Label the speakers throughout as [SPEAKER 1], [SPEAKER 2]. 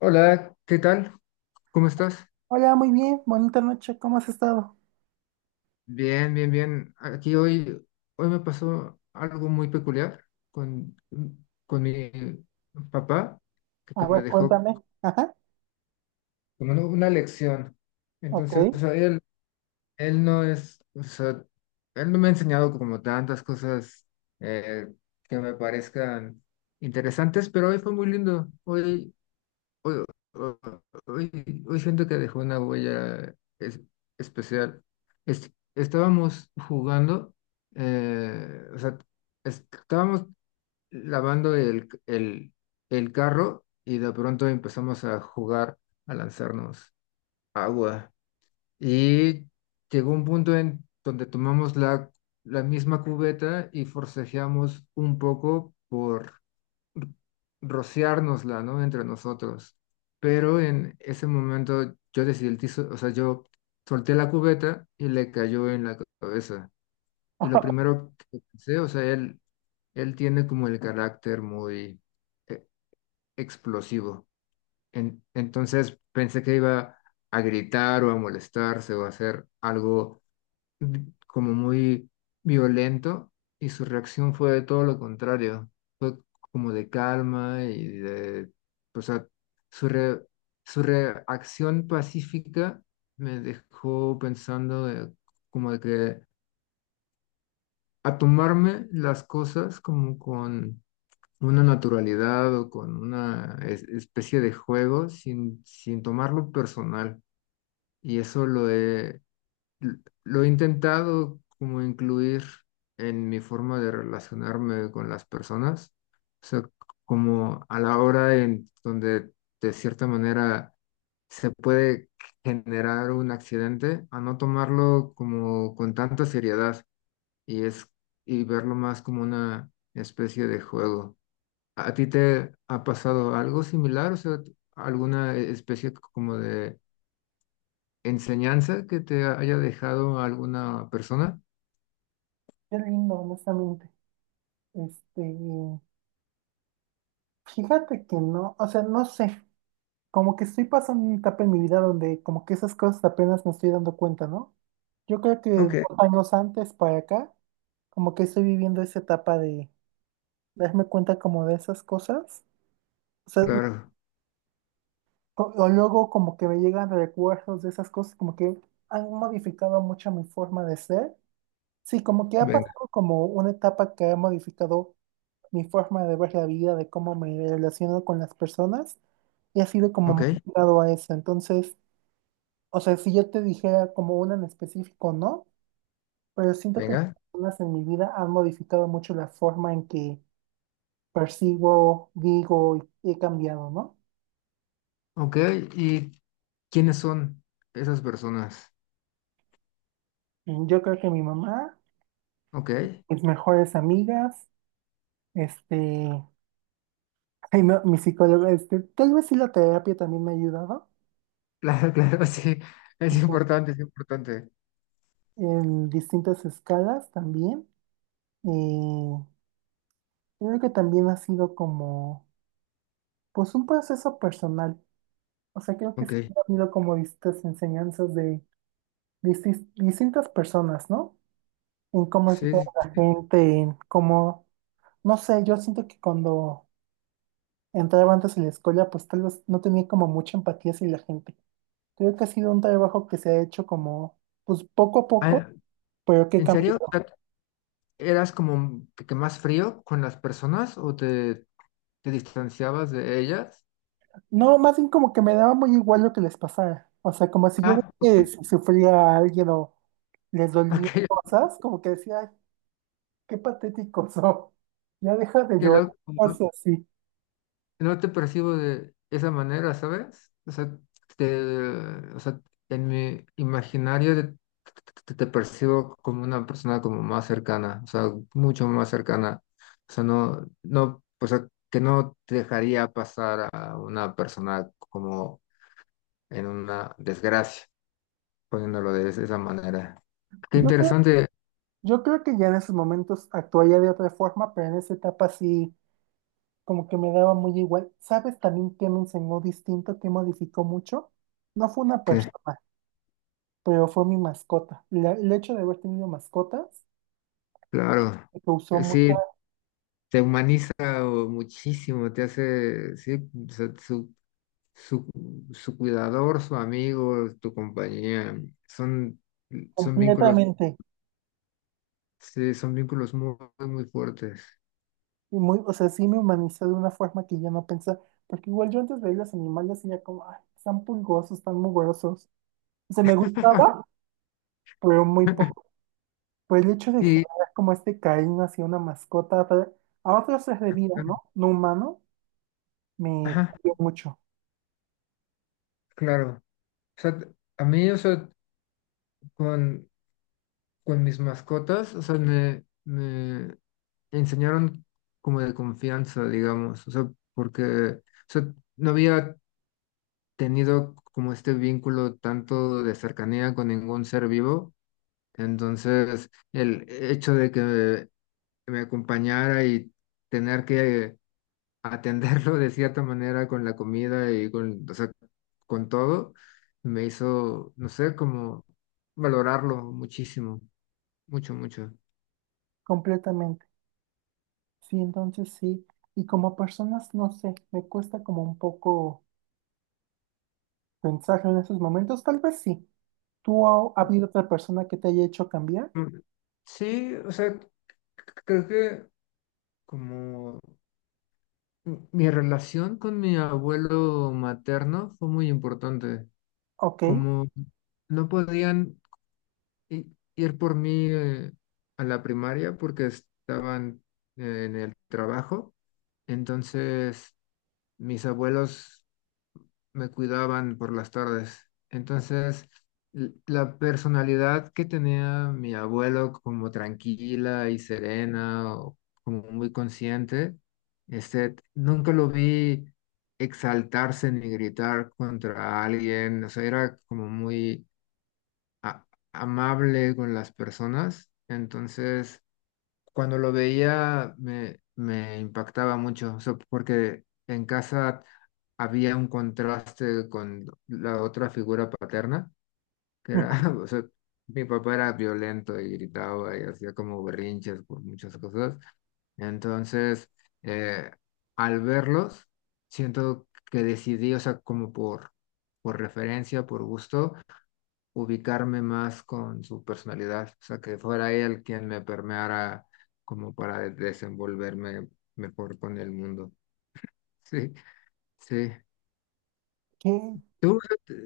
[SPEAKER 1] Hola, ¿qué tal? ¿Cómo estás?
[SPEAKER 2] Hola, muy bien, bonita noche, ¿cómo has estado?
[SPEAKER 1] Bien, bien, bien. Aquí hoy, hoy me pasó algo muy peculiar con, con mi papá,
[SPEAKER 2] A
[SPEAKER 1] que me
[SPEAKER 2] ver,
[SPEAKER 1] dejó
[SPEAKER 2] cuéntame. Ajá,
[SPEAKER 1] como una lección.
[SPEAKER 2] ok.
[SPEAKER 1] Entonces, o sea, él no es, o sea, él no me ha enseñado como tantas cosas eh, que me parezcan interesantes, pero hoy fue muy lindo. Hoy, hoy- Siento que dejó una huella especial. Estábamos jugando, o sea, estábamos lavando el carro y de pronto empezamos a jugar, a lanzarnos agua. Y llegó un punto en donde tomamos la misma cubeta y forcejeamos un poco por r- rociárnosla, ¿no? Entre nosotros. Pero en ese momento o sea, yo solté la cubeta y le cayó en la cabeza. Y lo primero que pensé, o sea, él tiene como el carácter muy eh, explosivo. Entonces pensé que iba a gritar o a molestarse o a hacer algo como muy violento y su reacción fue de todo lo contrario, fue como de calma y de, o sea, su, re- su reacción pacífica me dejó pensando como de que a tomarme las cosas como con una naturalidad o con una especie de juego sin tomarlo personal. Y eso lo he L- lo he intentado como incluir en mi forma de relacionarme con las personas, o sea, como a la hora en donde de cierta manera se puede generar un accidente, a no tomarlo como con tanta seriedad y es y verlo más como una especie de juego. ¿A ti te ha pasado algo similar? O sea, ¿alguna especie como de enseñanza que te haya dejado alguna persona?
[SPEAKER 2] Qué lindo, honestamente. Este, fíjate que no, o sea, no sé, como que estoy pasando una etapa en mi vida donde como que esas cosas apenas me estoy dando cuenta, ¿no? Yo creo que
[SPEAKER 1] Ok,
[SPEAKER 2] 2 años antes para acá, como que estoy viviendo esa etapa de darme cuenta como de esas cosas. O sea,
[SPEAKER 1] claro.
[SPEAKER 2] o luego como que me llegan recuerdos de esas cosas, como que han modificado mucho mi forma de ser. Sí, como que ha
[SPEAKER 1] Venga,
[SPEAKER 2] pasado como una etapa que ha modificado mi forma de ver la vida, de cómo me relaciono con las personas, y ha sido como
[SPEAKER 1] ok,
[SPEAKER 2] muy ligado a eso. Entonces, o sea, si yo te dijera como una en específico, no, pero siento que las
[SPEAKER 1] venga.
[SPEAKER 2] personas en mi vida han modificado mucho la forma en que percibo, digo y he cambiado, ¿no?
[SPEAKER 1] Ok, ¿y quiénes son esas personas?
[SPEAKER 2] Mm, yo creo que mi mamá,
[SPEAKER 1] Ok,
[SPEAKER 2] mis mejores amigas, este, ay, no, mi psicóloga, tal vez sí la terapia también me ha ayudado.
[SPEAKER 1] claro, claro, sí. Es importante, es importante.
[SPEAKER 2] En distintas escalas también. Eh, Creo que también ha sido como, pues un proceso personal. O sea, creo que sí
[SPEAKER 1] Ok,
[SPEAKER 2] ha habido como distintas enseñanzas de distintas personas, ¿no? En cómo es toda
[SPEAKER 1] sí, sí,
[SPEAKER 2] la
[SPEAKER 1] sí.
[SPEAKER 2] gente, en cómo, no sé, yo siento que cuando entraba antes en la escuela, pues tal vez no tenía como mucha empatía hacia la gente. Creo que ha sido un trabajo que se ha hecho como, pues poco a poco,
[SPEAKER 1] Ah,
[SPEAKER 2] pero que
[SPEAKER 1] ¿en
[SPEAKER 2] cambia.
[SPEAKER 1] serio? O sea, ¿eras como que más frío con las personas o te distanciabas de ellas?
[SPEAKER 2] No, más bien como que me daba muy igual lo que les pasara. O sea, como si yo
[SPEAKER 1] Ah,
[SPEAKER 2] veía que
[SPEAKER 1] ok,
[SPEAKER 2] si sufría a alguien o les dolía
[SPEAKER 1] ok,
[SPEAKER 2] cosas, como que decía, ay, qué patético son. Ya deja de
[SPEAKER 1] qué
[SPEAKER 2] llorar,
[SPEAKER 1] loco.
[SPEAKER 2] o sea, sí.
[SPEAKER 1] No te percibo de esa manera, ¿sabes? O sea, te, o sea, en mi imaginario, te, te percibo como una persona como más cercana, o sea, mucho más cercana. O sea, no, no, o sea, que no te dejaría pasar a una persona como en una desgracia, poniéndolo de esa manera. Qué
[SPEAKER 2] Yo creo,
[SPEAKER 1] interesante
[SPEAKER 2] yo creo que ya en esos momentos actuaría de otra forma, pero en esa etapa sí, como que me daba muy igual. ¿Sabes también qué me enseñó distinto, qué modificó mucho? No fue una
[SPEAKER 1] que,
[SPEAKER 2] persona, pero fue mi mascota. El hecho de haber tenido mascotas
[SPEAKER 1] claro,
[SPEAKER 2] me causó mucha,
[SPEAKER 1] sí, te humaniza o muchísimo, te hace, sí, o sea, su, su cuidador, su amigo, tu compañía. Son, son vínculos,
[SPEAKER 2] completamente.
[SPEAKER 1] sí, son vínculos muy, muy fuertes.
[SPEAKER 2] Y muy, o sea, sí me humaniza de una forma que yo no pensaba, porque igual yo antes veía los animales y ya como, ay, están pulgosos, están mugrosos. O sea, me gustaba, pero muy poco. Por el hecho de
[SPEAKER 1] Y,
[SPEAKER 2] generar como este cariño hacia una mascota, a a otros seres de vida, ¿no? No humano, me
[SPEAKER 1] ajá,
[SPEAKER 2] cambió mucho,
[SPEAKER 1] claro. O sea, a mí, o sea, con, con mis mascotas, o sea, me enseñaron como de confianza, digamos, o sea, porque, o sea, no había tenido como este vínculo tanto de cercanía con ningún ser vivo, entonces el hecho de que me acompañara y tener que atenderlo de cierta manera con la comida y con, o sea, con todo, me hizo, no sé, como valorarlo muchísimo, mucho, mucho.
[SPEAKER 2] completamente. Sí, entonces sí. Y como personas, no sé, me cuesta como un poco pensar en esos momentos, tal vez sí. ¿Tú ha habido otra persona que te haya hecho cambiar?
[SPEAKER 1] Mm, sí, o sea, creo que como mi relación con mi abuelo materno fue muy importante,
[SPEAKER 2] Ok.
[SPEAKER 1] como no podían i- ir por mí a la primaria porque estaban en el trabajo. Entonces, mis abuelos me cuidaban por las tardes. Entonces, la personalidad que tenía mi abuelo como tranquila y serena o como muy consciente, este, nunca lo vi exaltarse ni gritar contra alguien. O sea, era como muy a- amable con las personas. Entonces, cuando lo veía, me impactaba mucho, o sea, porque en casa había un contraste con la otra figura paterna, que era,
[SPEAKER 2] Ujú.
[SPEAKER 1] o sea, mi papá era violento y gritaba y hacía como berrinches por muchas cosas. Entonces, eh, al verlos, siento que decidí, o sea, como por referencia, por gusto ubicarme más con su personalidad, o sea, que fuera él quien me permeara como para desenvolverme mejor con el mundo. Sí, sí.
[SPEAKER 2] ¿Qué?
[SPEAKER 1] Tú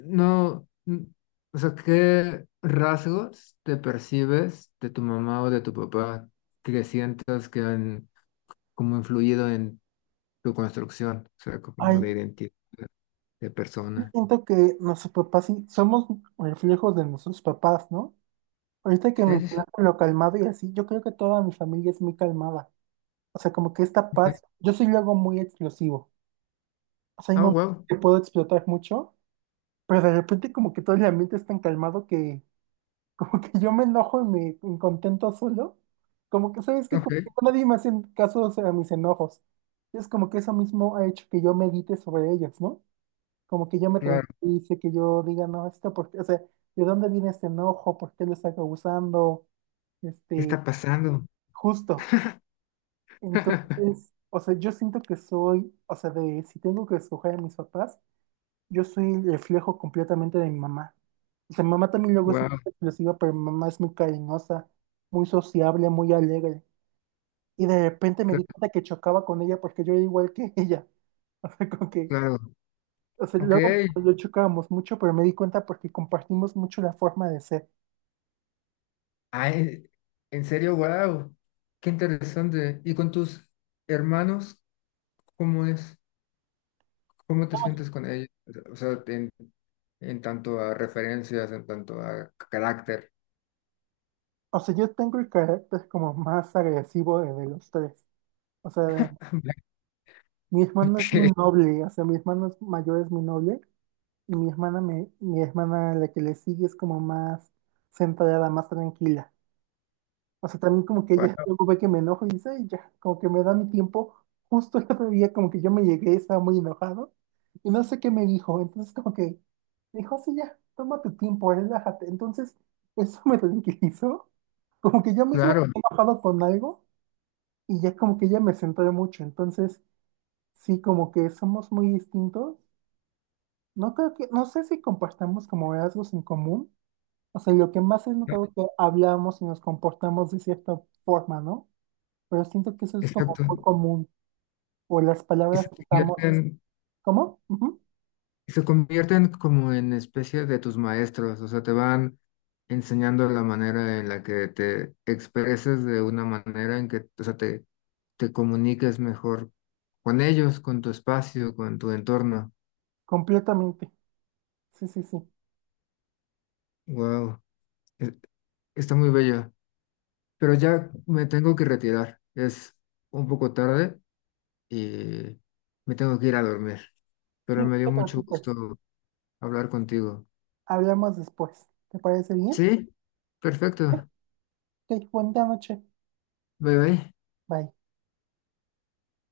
[SPEAKER 1] no, o sea, ¿qué rasgos te percibes de tu mamá o de tu papá que sientas que han como influido en tu construcción, o sea, como
[SPEAKER 2] Ay,
[SPEAKER 1] de identidad de persona?
[SPEAKER 2] siento que nuestros papás sí somos reflejos de nuestros papás, ¿no? Ahorita que
[SPEAKER 1] Sí, sí, sí.
[SPEAKER 2] mencionaste lo calmado y así, yo creo que toda mi familia es muy calmada. O sea, como que esta
[SPEAKER 1] Ok.
[SPEAKER 2] paz, yo soy luego muy explosivo. O sea, hay
[SPEAKER 1] Oh,
[SPEAKER 2] momentos
[SPEAKER 1] wow.
[SPEAKER 2] que puedo explotar mucho, pero de repente como que todo el ambiente es tan calmado que como que yo me enojo y me incontento solo. Como que, ¿sabes qué?
[SPEAKER 1] Ok,
[SPEAKER 2] Como que nadie me hace caso o sea, a mis enojos. Es como que eso mismo ha hecho que yo medite sobre ellos, ¿no? Como que yo me
[SPEAKER 1] claro.
[SPEAKER 2] tranquilice, que yo diga, no, esto porque, o sea, ¿de dónde viene este enojo? ¿Por qué lo está causando?
[SPEAKER 1] ¿Qué
[SPEAKER 2] Este,
[SPEAKER 1] está pasando?
[SPEAKER 2] justo. Entonces, o sea, yo siento que soy, o sea, de si tengo que escoger a mis papás, yo soy el reflejo completamente de mi mamá. O sea, mi mamá también luego es muy
[SPEAKER 1] Wow.
[SPEAKER 2] explosiva, pero mi mamá es muy cariñosa, muy sociable, muy alegre. Y de repente me di cuenta que chocaba con ella porque yo era igual que ella. O sea, como que
[SPEAKER 1] Claro,
[SPEAKER 2] O sea,
[SPEAKER 1] ok.
[SPEAKER 2] luego yo chocábamos mucho, pero me di cuenta porque compartimos mucho la forma de ser.
[SPEAKER 1] Ay, en serio, wow. Qué interesante. ¿Y con tus hermanos, cómo es? ¿Cómo te sientes con ellos? O sea, en tanto a referencias, en tanto a carácter.
[SPEAKER 2] O sea, yo tengo el carácter como más agresivo de los tres. O sea, mi hermano es muy
[SPEAKER 1] Ok,
[SPEAKER 2] noble, o sea, mi hermano es mayor es muy noble, y mi hermana, mi hermana la que le sigue es como más centrada, más tranquila. O sea, también como que ya
[SPEAKER 1] guau,
[SPEAKER 2] luego ve que me enojo y dice, "Ay, ya, como que me da mi tiempo. Justo el otro día como que yo me llegué, estaba muy enojado y no sé qué me dijo. Entonces como que me dijo, sí, ya, toma tu tiempo, relájate. Entonces eso me tranquilizó. Como que yo mismo
[SPEAKER 1] claro,
[SPEAKER 2] me he enojado con algo y ya como que ella me centré mucho. Entonces sí, como que somos muy distintos. No creo que, no sé si compartamos como rasgos en común. O sea, lo que más he notado es que hablamos y nos comportamos de cierta forma, ¿no? Pero siento que eso es como
[SPEAKER 1] exacto.
[SPEAKER 2] muy común, o las
[SPEAKER 1] Y se
[SPEAKER 2] palabras que usamos,
[SPEAKER 1] convierten,
[SPEAKER 2] ¿cómo? Ujú,
[SPEAKER 1] se convierten como en especie de tus maestros, o sea, te van enseñando la manera en la que te expreses de una manera en que, o sea, te comuniques mejor con ellos, con tu espacio, con tu entorno.
[SPEAKER 2] completamente. Sí, sí, sí.
[SPEAKER 1] Wow, está muy bello. Pero ya me tengo que retirar. Es un poco tarde y me tengo que ir a dormir.
[SPEAKER 2] Sí,
[SPEAKER 1] Pero
[SPEAKER 2] no
[SPEAKER 1] me dio
[SPEAKER 2] te
[SPEAKER 1] mucho
[SPEAKER 2] preocupes.
[SPEAKER 1] gusto hablar contigo.
[SPEAKER 2] Hablamos después. ¿Te parece bien?
[SPEAKER 1] Sí, perfecto.
[SPEAKER 2] Ok, buena noche.
[SPEAKER 1] Bye bye.
[SPEAKER 2] Bye.